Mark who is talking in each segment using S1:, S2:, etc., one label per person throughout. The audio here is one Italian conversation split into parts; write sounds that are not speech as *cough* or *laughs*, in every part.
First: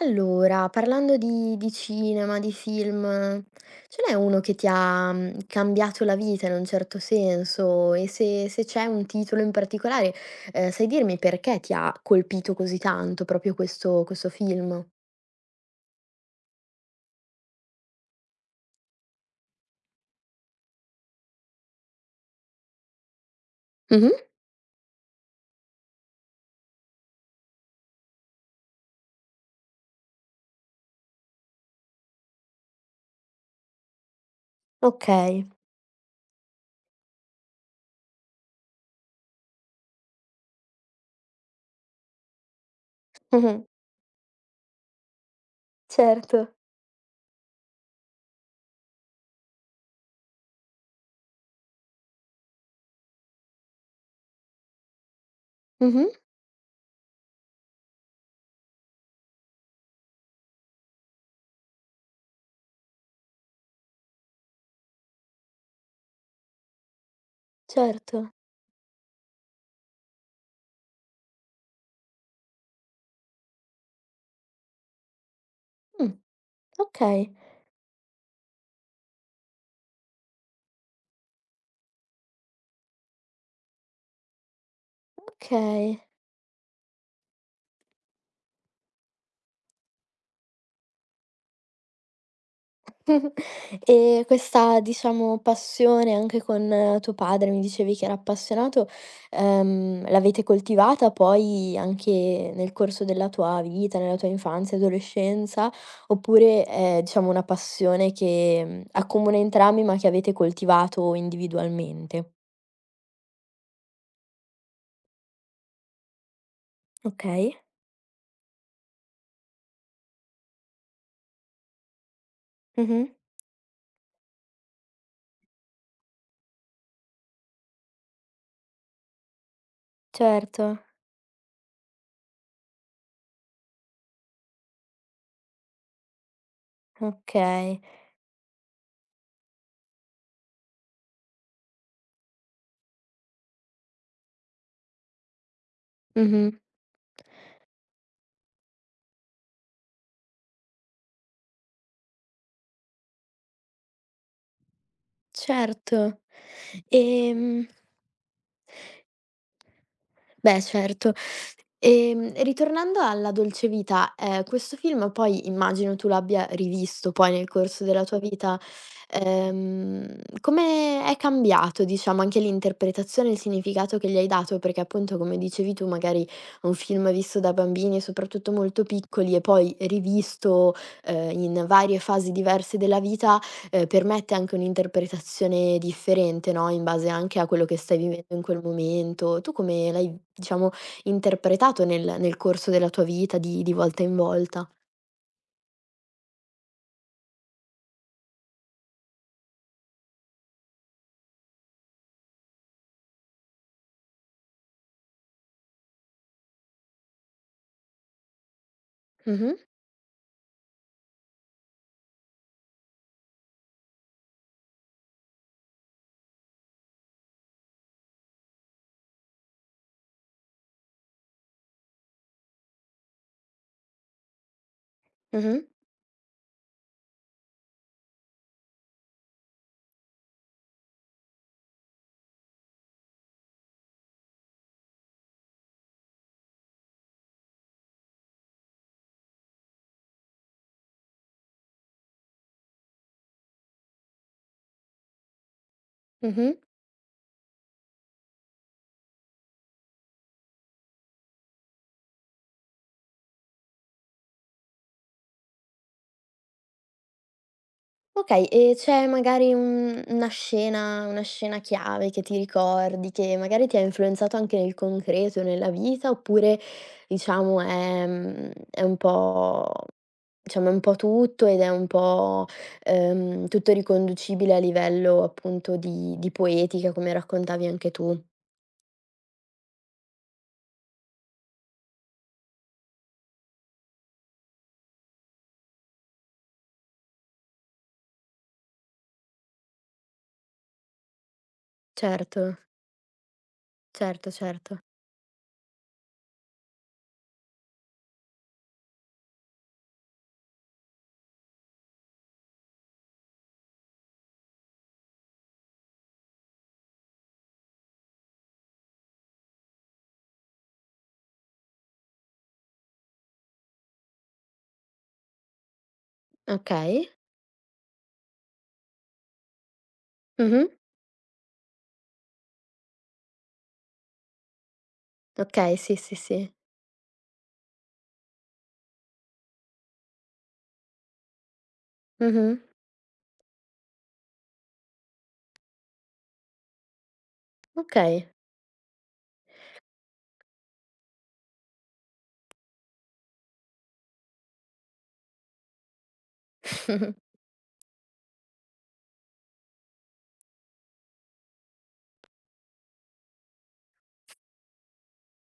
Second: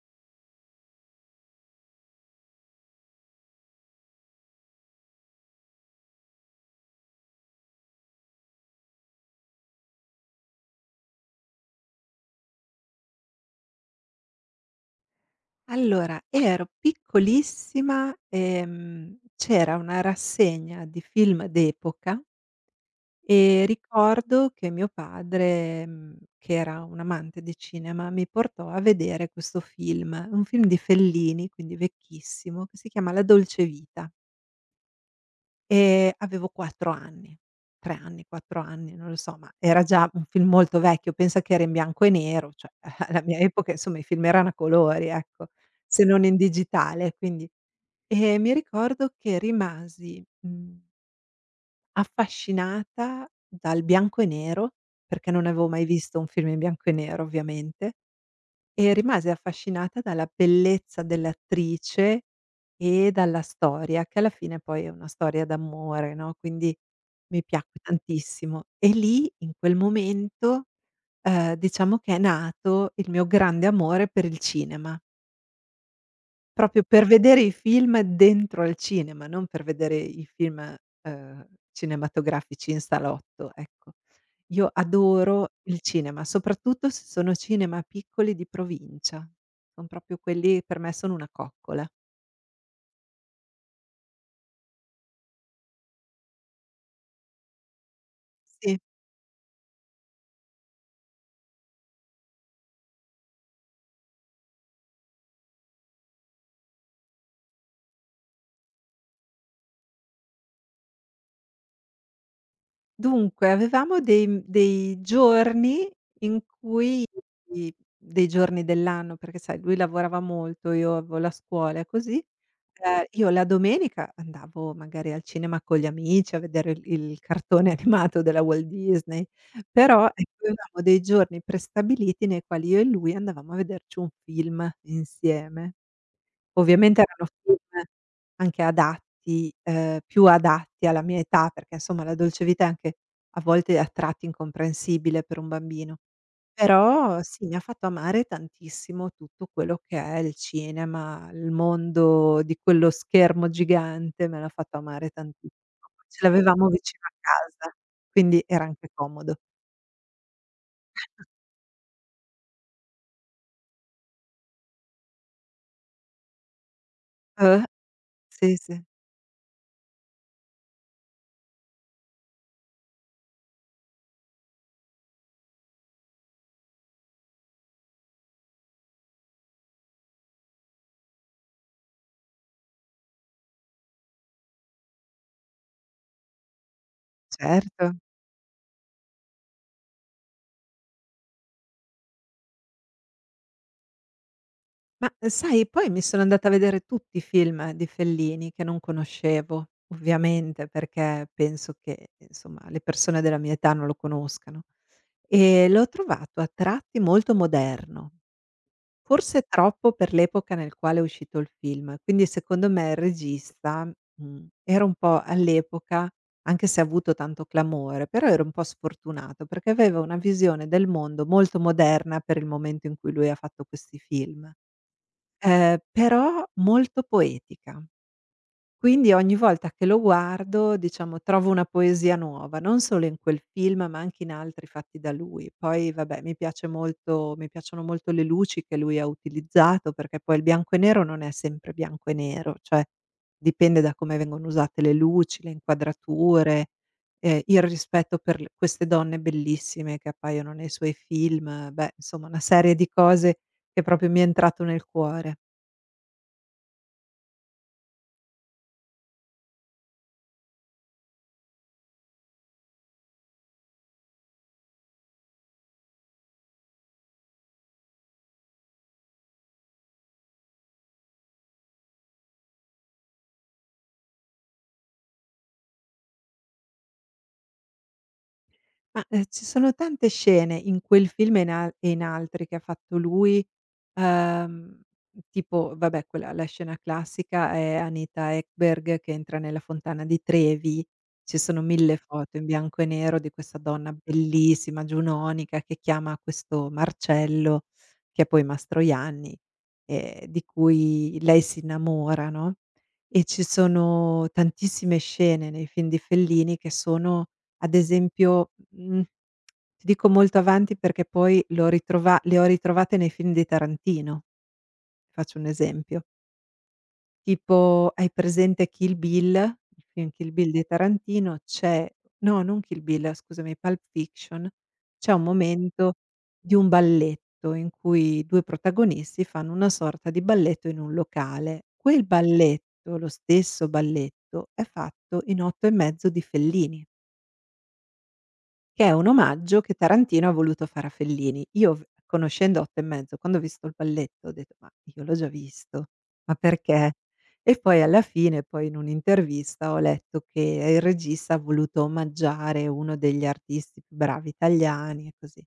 S1: Allora, parlando di cinema, di film, ce n'è uno che ti ha cambiato la vita in un certo senso? E se c'è un titolo in particolare, sai dirmi perché ti ha colpito così tanto proprio questo film?
S2: Allora, ero piccolissima, c'era una rassegna di film d'epoca e
S1: Mh-mh.
S2: ricordo che mio padre, che era un amante di cinema, mi portò a vedere questo film, un film di Fellini, quindi vecchissimo, che si chiama La dolce vita
S1: Okay. *laughs*
S2: e avevo 4 anni, 3 anni, 4 anni, non lo so, ma era già un film molto vecchio, pensa che era in bianco e nero, cioè *laughs* alla mia
S1: Mh-mh.
S2: epoca insomma i film erano a colori, ecco, se non in
S1: Certo.
S2: digitale, quindi e mi ricordo che rimasi, affascinata dal bianco e nero, perché non avevo mai
S1: Mh-mh.
S2: visto un film in bianco e nero ovviamente, e rimasi affascinata dalla bellezza dell'attrice e dalla storia, che alla fine poi è una storia d'amore, no, quindi mi piacque
S1: Certo.
S2: tantissimo. E lì, in quel momento, diciamo che è nato il mio grande amore per il cinema.
S1: Mh.
S2: Proprio per
S1: Okay,
S2: vedere i film dentro al cinema, non per vedere i film, cinematografici in salotto, ecco. Io adoro il
S1: okay.
S2: cinema, soprattutto se sono cinema piccoli di provincia. Son proprio quelli, per me sono una coccola.
S1: *laughs* E questa, diciamo, passione anche con tuo padre, mi dicevi che era
S2: Sì.
S1: appassionato. L'avete coltivata poi anche nel corso della tua vita, nella tua infanzia, adolescenza, oppure è, diciamo, una passione che accomuna entrambi, ma che avete coltivato individualmente?
S2: Dunque, avevamo dei giorni in cui
S1: Okay.
S2: i dei giorni dell'anno, perché sai lui lavorava molto, io avevo la scuola e così,
S1: Mh-mh.
S2: io la domenica andavo magari al cinema con gli amici a vedere il cartone *laughs* animato della Walt Disney, però ecco
S1: Certo,
S2: avevamo dei giorni prestabiliti nei quali io e lui andavamo a vederci un film insieme. Ovviamente erano film
S1: okay.
S2: anche adatti più adatti alla mia età, perché insomma La dolce vita è anche a volte a tratti incomprensibile per un bambino.
S1: Mh-mh.
S2: Però sì, mi ha fatto amare tantissimo tutto quello che è il cinema, il mondo di quello schermo gigante, me l'ha fatto amare tantissimo. Poi
S1: Certo.
S2: ce l'avevamo vicino a
S1: Ehm,
S2: casa, quindi era anche comodo.
S1: Beh, certo. Ritornando alla Dolce Vita, questo film poi immagino tu l'abbia rivisto poi nel
S2: Eh,
S1: corso della tua
S2: sì,
S1: vita.
S2: sì,
S1: Ehm, Come è cambiato, diciamo, anche l'interpretazione e il significato che gli hai dato? Perché appunto, come dicevi tu, magari è un film visto da bambini, soprattutto molto piccoli, e poi rivisto, in varie fasi diverse della vita, permette anche un'interpretazione differente, no, in base anche a quello che
S2: certo.
S1: stai vivendo in quel momento. Tu come l'hai, diciamo, interpretato nel corso della tua vita di volta in volta.
S2: Ma, sai, poi mi sono andata a vedere tutti i film di Fellini che non conoscevo, ovviamente, perché penso che, insomma, le persone della mia età non lo conoscano. E l'ho trovato a tratti molto moderno, forse
S1: Mh-mh,
S2: troppo per l'epoca nel quale è uscito il film. Quindi secondo me il regista, era un po' all'epoca, anche se ha avuto tanto clamore, però era un po' sfortunato perché aveva una visione del mondo molto moderna per il momento in cui lui ha fatto questi film.
S1: mh-mh,
S2: Però molto poetica. Quindi ogni volta che lo guardo, diciamo, trovo una poesia nuova, non solo in quel film, ma anche in altri fatti da lui. Poi vabbè, mi piacciono molto le luci che lui ha utilizzato, perché poi il bianco e nero non è sempre bianco e nero, cioè dipende da come vengono usate le luci, le
S1: mh-mh.
S2: inquadrature, il rispetto per l queste donne bellissime che appaiono nei suoi film, beh, insomma una serie di cose che proprio mi è entrato nel cuore.
S1: Okay, e c'è magari un una scena chiave che ti ricordi, che magari ti ha influenzato anche nel concreto, nella vita, oppure diciamo è è un po', diciamo è un po' tutto ed è un po', tutto riconducibile a livello appunto di poetica, come raccontavi anche tu.
S2: Ma, ci sono tante scene in quel film e in al e in altri che ha fatto lui, ehm, tipo vabbè quella la scena classica è Anita Ekberg che entra nella fontana di Trevi, ci sono 1000 foto
S1: Certo,
S2: in bianco e nero di questa donna
S1: certo, certo.
S2: bellissima, giunonica, che chiama questo Marcello, che è poi Mastroianni, di cui lei si innamora, no, e ci sono tantissime scene nei film di Fellini che sono ad esempio, ti dico molto avanti perché poi l'ho ritrova le ho ritrovate nei film di Tarantino, faccio un esempio.
S1: Okay.
S2: Tipo, hai presente Kill Bill? Il film Kill Bill di
S1: Mh-mh.
S2: Tarantino c'è no, non Kill Bill, scusami, Pulp Fiction, c'è un
S1: Okay,
S2: momento
S1: sì, sì, sì.
S2: di un balletto in cui i 2 protagonisti fanno una sorta di balletto in un locale. Quel
S1: Mh-mh.
S2: balletto, lo stesso balletto, è fatto in 8 e mezzo di Fellini.
S1: Okay.
S2: Che è un omaggio che Tarantino ha voluto fare a Fellini. Io v Conoscendo Otto e mezzo, quando ho visto il balletto ho detto: "Ma io l'ho già visto, ma perché?"
S1: *laughs*
S2: E poi alla fine, poi in un'intervista ho letto che il regista ha voluto omaggiare uno degli artisti più bravi italiani e così.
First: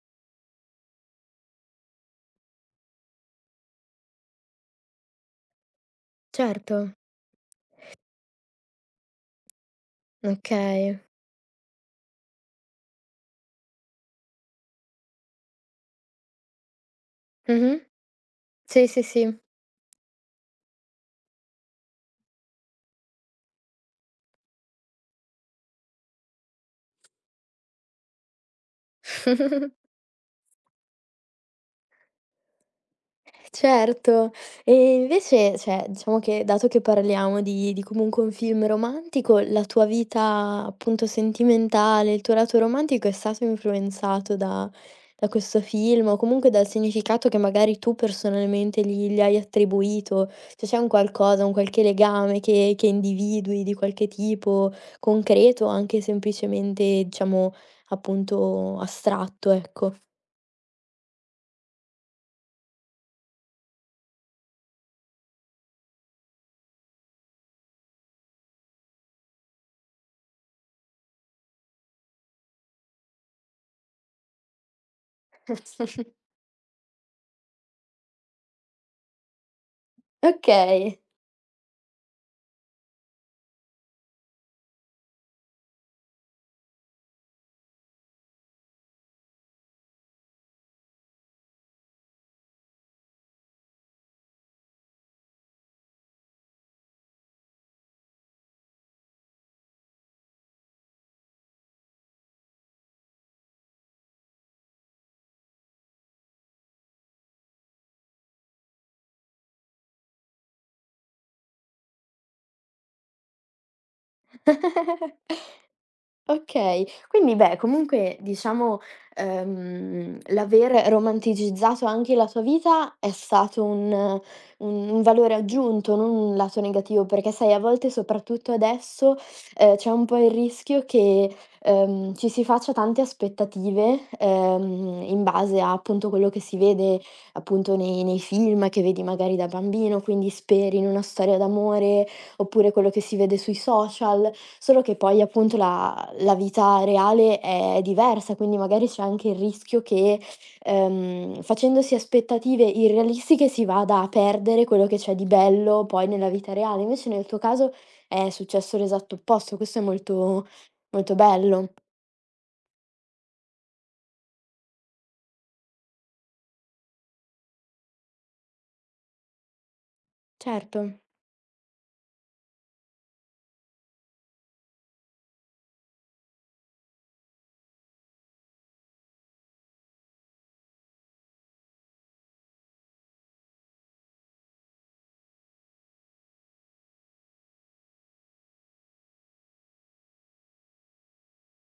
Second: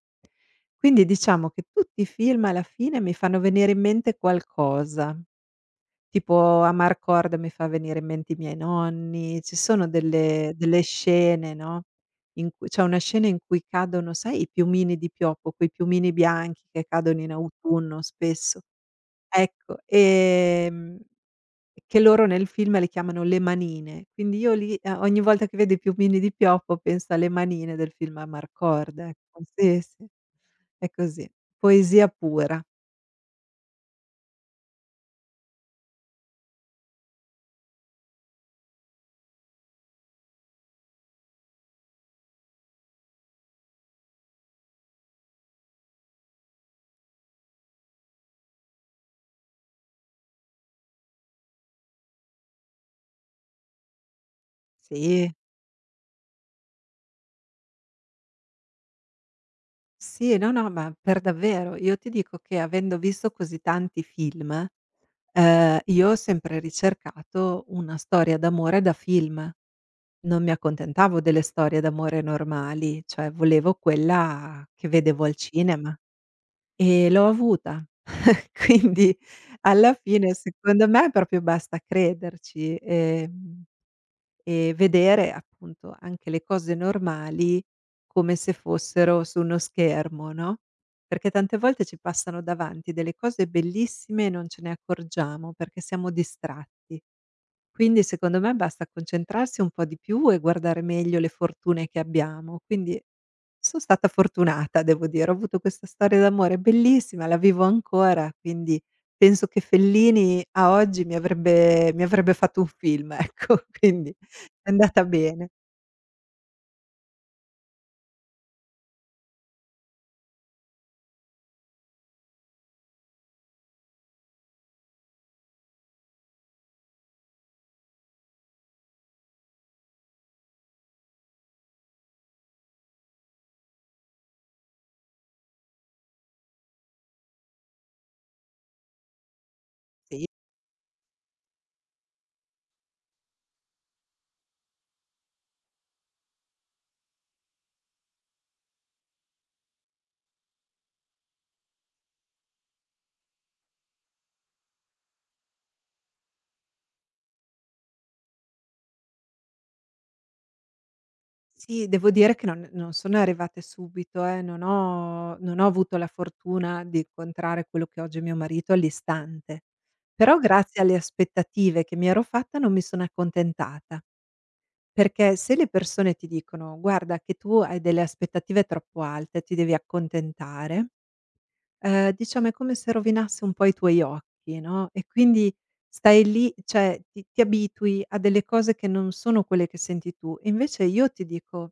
S2: Quindi diciamo che tutti i film alla fine mi fanno venire in mente qualcosa. Tipo
S1: Certo.
S2: Amarcord mi fa venire in mente i miei nonni, ci sono delle
S1: Okay.
S2: scene, no, in cui c'è una scena in cui cadono, sai, i piumini di pioppo, quei piumini bianchi che cadono in
S1: Mh-mh.
S2: autunno spesso?
S1: Sì, sì, sì.
S2: Ecco, che loro nel film le chiamano le manine, quindi io lì, ogni volta che vedo i piumini di pioppo penso alle manine del film Amarcord, ecco. Sì,
S1: *laughs*
S2: sì, è così. Poesia pura.
S1: Certo. E invece, cioè, diciamo che dato che parliamo di comunque un film romantico, la tua vita appunto sentimentale, il tuo lato romantico è stato influenzato da da questo film o comunque dal significato che magari tu personalmente gli hai attribuito? Cioè c'è un qualcosa, un qualche legame che individui di qualche tipo,
S2: Sì.
S1: concreto o anche semplicemente diciamo appunto astratto, ecco.
S2: Sì, no, no, ma per davvero. Io ti dico che, avendo visto così tanti film, io ho sempre ricercato una storia d'amore da film. Non mi accontentavo delle storie d'amore normali, cioè volevo quella che vedevo al cinema
S1: *laughs*
S2: e l'ho avuta. *laughs* Quindi alla fine secondo
S1: Okay.
S2: me proprio basta crederci, e vedere appunto anche le cose normali come se fossero su uno schermo, no, perché tante volte ci passano davanti delle cose bellissime e non ce ne accorgiamo perché siamo distratti. Quindi secondo me basta concentrarsi un po' di più e guardare meglio le fortune che abbiamo. Quindi son stata fortunata, devo dire, ho avuto questa storia d'amore bellissima, la vivo ancora, quindi penso che Fellini a oggi mi avrebbe fatto un film *laughs* ecco, quindi è andata
S1: *laughs*
S2: bene.
S1: Okay. Quindi beh, comunque diciamo, l'aver romanticizzato anche la tua vita è stato un valore aggiunto, non un lato negativo, perché sai a volte, soprattutto adesso, c'è un po' il rischio che, ci si faccia tante aspettative, in base a, appunto, quello che si vede, appunto, nei film che vedi magari da bambino,
S2: Sì.
S1: quindi speri in una storia d'amore oppure quello che si vede sui social, solo che poi appunto la vita reale è diversa, quindi magari c'è anche il rischio che, facendosi aspettative irrealistiche si vada a perdere quello che c'è di bello poi nella vita reale. Invece nel tuo caso è successo l'esatto opposto, questo è molto molto bello.
S2: Sì, devo dire che non sono arrivate subito, non ho avuto la fortuna di incontrare quello che oggi è mio marito all'istante. Però grazie
S1: Certo.
S2: alle aspettative che mi ero fatta non mi sono accontentata, perché se le persone ti dicono: "Guarda che tu hai delle aspettative troppo alte, ti devi accontentare". Diciamo è come se rovinasse un po' i tuoi occhi, no, e quindi stai lì, cioè ti abitui a delle cose che non sono quelle che senti tu. E invece io ti dico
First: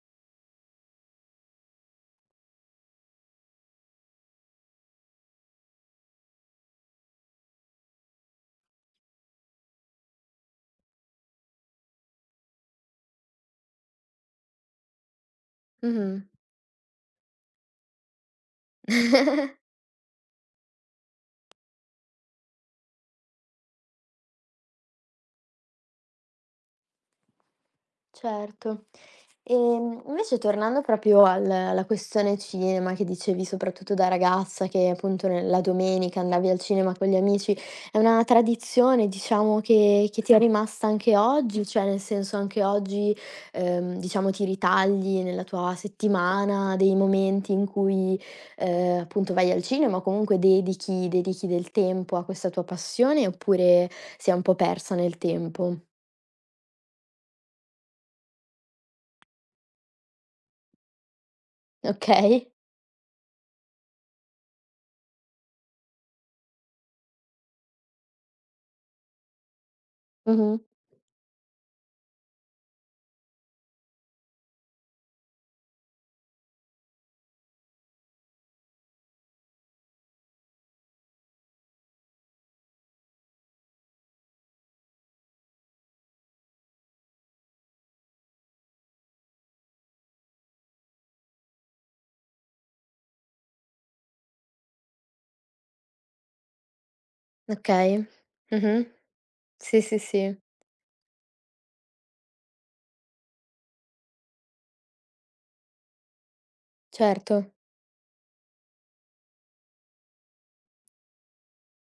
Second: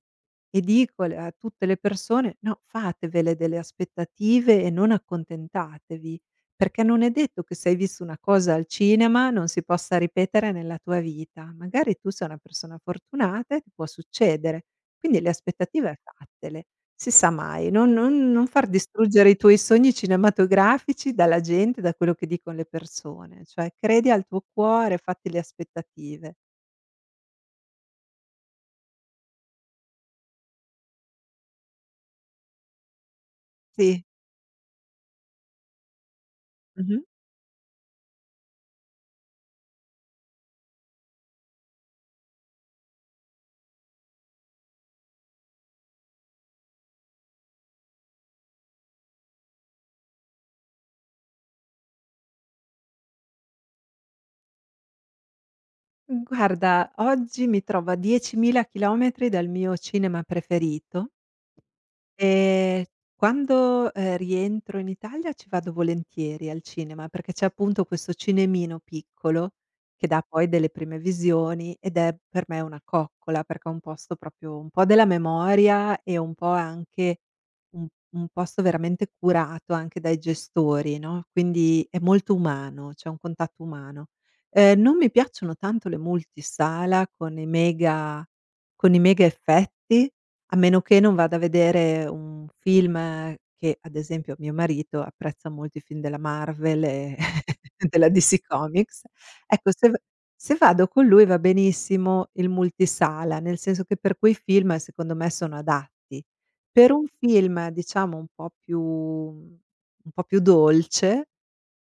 S2: e dico le a tutte le persone: "No, fatevele delle aspettative e non accontentatevi, perché non è detto che se hai visto una cosa al cinema non si possa ripetere nella tua vita. Magari tu sei una persona fortunata e ti può succedere. Quindi le aspettative
S1: Mh-mh.
S2: fattele." Si sa mai, non far distruggere i tuoi
S1: *laughs*
S2: sogni cinematografici dalla gente, da quello che dicono le persone, cioè credi al tuo cuore, fatti le aspettative.
S1: Certo. Invece tornando proprio al alla questione cinema che dicevi soprattutto
S2: Sì,
S1: da ragazza che appunto ne la domenica andavi al cinema
S2: mh-mh.
S1: con gli amici, è una tradizione diciamo che ti è rimasta anche oggi? Cioè nel senso anche oggi, diciamo ti ritagli nella tua settimana dei momenti in cui, appunto vai al cinema o comunque dedichi del tempo a questa tua passione oppure si è un po' persa nel tempo?
S2: Guarda, oggi mi trovo a 10.000 chilometri dal mio cinema preferito.
S1: Okay.
S2: Ehm, Quando, rientro in Italia ci vado volentieri al cinema, perché c'è appunto questo cinemino piccolo che dà poi
S1: Mh-mh.
S2: delle prime visioni ed è per me una coccola, perché è un posto proprio un po' della memoria e un po' anche un un posto veramente curato anche dai gestori, no, quindi è molto umano, c'è un contatto umano. Non mi piacciono tanto le multisala con i mega effetti, a meno che non vada a vedere un film che, ad esempio, mio marito apprezza molto i film della Marvel e *laughs*
S1: Okay.
S2: della DC
S1: Mh-mh.
S2: Comics. Ecco,
S1: Sì, sì, sì.
S2: se vado con lui va benissimo il multisala, nel senso che per quei film secondo me sono adatti. Per un
S1: Certo.
S2: film, diciamo, un po' più dolce,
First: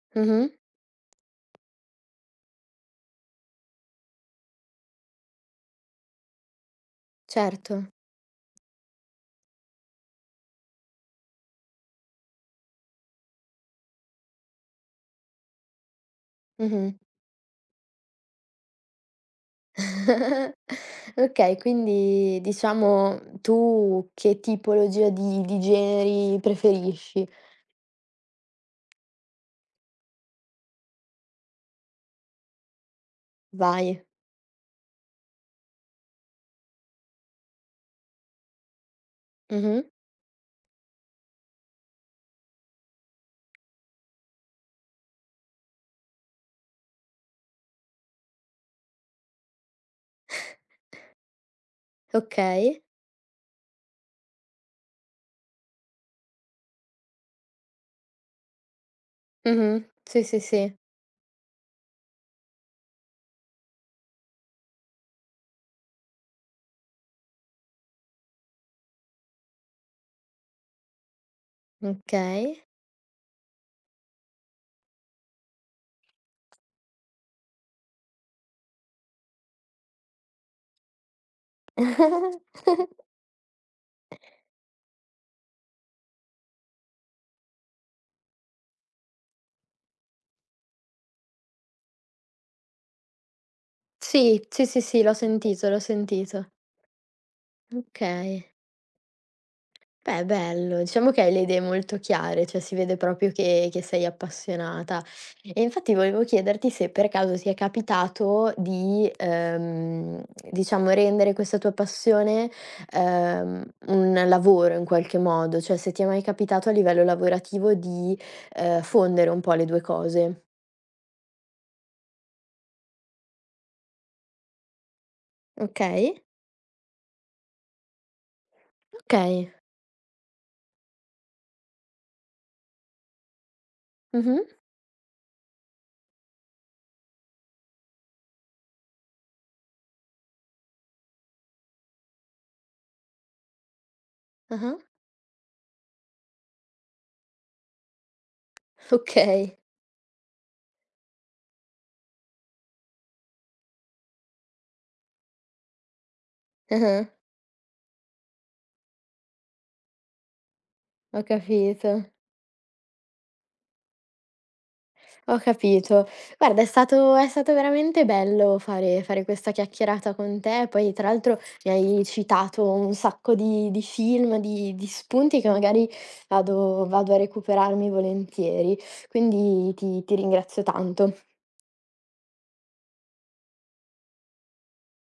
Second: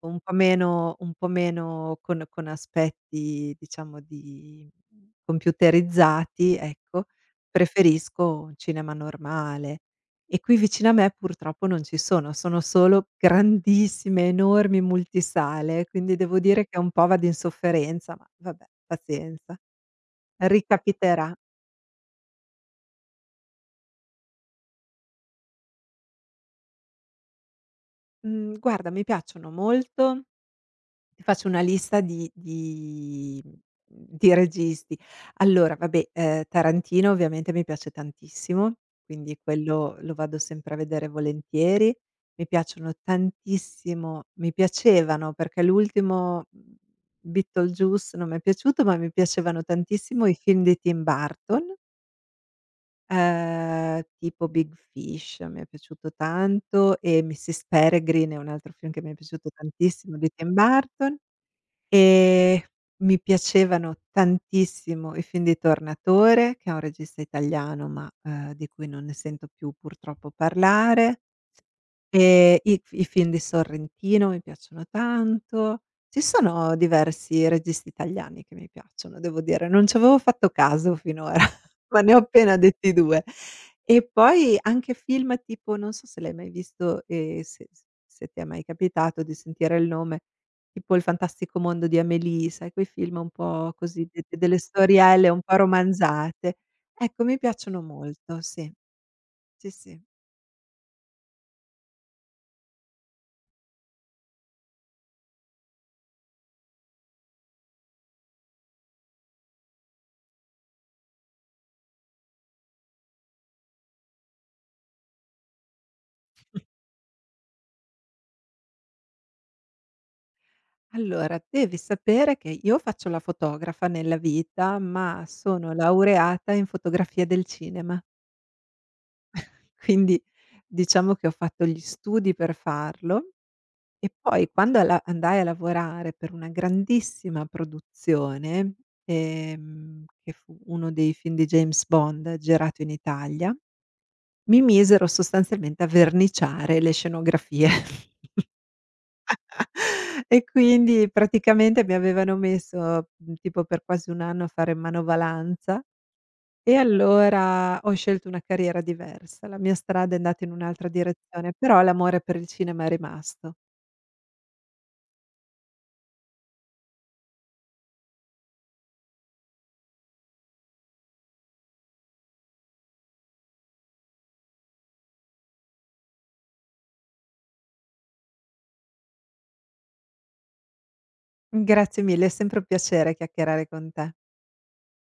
S1: Mh-mh.
S2: un po' meno con aspetti diciamo di computerizzati, ecco,
S1: Certo.
S2: preferisco un cinema normale. E qui vicino a me purtroppo non ci sono, sono solo grandissime, enormi multisale, quindi devo dire che un
S1: Mh-mh.
S2: po' vado in sofferenza, ma vabbè, pazienza,
S1: *laughs*
S2: ricapiterà.
S1: Okay, quindi diciamo tu che tipologia di generi preferisci?
S2: Mhmm, Guarda, mi piacciono molto. Ti faccio una lista di
S1: Vai.
S2: di registi. Allora vabbè, Tarantino ovviamente mi piace tantissimo, quindi
S1: Mh-mh.
S2: quello lo vado sempre a vedere volentieri. Mi piacciono tantissimo Mi piacevano, perché l'ultimo, Beetlejuice, non mi è piaciuto, ma mi piacevano tantissimo i film di Tim Burton,
S1: Okay.
S2: tipo Big Fish mi è piaciuto tanto e Mrs. Peregrine è un altro film che mi è piaciuto
S1: Mh-mh.
S2: tantissimo
S1: Sì,
S2: di
S1: sì,
S2: Tim
S1: sì.
S2: Burton. Ehm, Mi piacevano tantissimo i film di Tornatore, che è un regista italiano, ma, di cui non ne sento più purtroppo parlare.
S1: Okay.
S2: I film di Sorrentino mi piacciono tanto. Ci sono diversi registi italiani che mi piacciono, devo dire, non ci avevo fatto caso finora, *laughs* ma ne ho appena detti
S1: *laughs*
S2: 2. E poi anche film tipo, non so se l'hai mai visto e se ti è mai capitato di sentire il nome, tipo Il fantastico mondo di Amélie, sai, quei film un po' così de
S1: Sì,
S2: delle
S1: sì, sì, sì, l'ho
S2: storielle un po'
S1: sentito, l'ho sentito.
S2: romanzate. Ecco, mi piacciono molto,
S1: Okay.
S2: sì. Sì, sì.
S1: Beh, bello, diciamo che hai le idee molto chiare, cioè si vede proprio che sei appassionata. E infatti volevo chiederti se per caso ti è capitato di, diciamo rendere questa tua passione, ehm, un lavoro in qualche modo, cioè se ti è mai capitato a livello lavorativo di, fondere un po' le 2 cose.
S2: Allora, devi sapere che io faccio la fotografa nella vita, ma sono
S1: Okay.
S2: laureata in fotografia del cinema.
S1: Okay.
S2: *laughs* Quindi diciamo che ho fatto gli studi per farlo e
S1: Mh-mh.
S2: poi quando alla andai a lavorare per una grandissima produzione, che fu uno dei film di James Bond girato in Italia, mi
S1: Ah-ah.
S2: misero sostanzialmente a verniciare le scenografie. *laughs*
S1: Okay.
S2: E quindi praticamente mi avevano messo, tipo per quasi un anno, a fare manovalanza, e
S1: Ah-ah.
S2: allora ho scelto una carriera diversa, la mia strada è andata in un'altra
S1: Ho
S2: direzione, però
S1: capito.
S2: l'amore per il cinema è rimasto.
S1: Ho capito. Guarda, è stato veramente bello fare questa chiacchierata con te, poi tra l'altro mi hai citato un sacco di film, di spunti che magari vado a recuperarmi volentieri, quindi ti ringrazio tanto.
S2: Grazie mille, è sempre un piacere chiacchierare con te.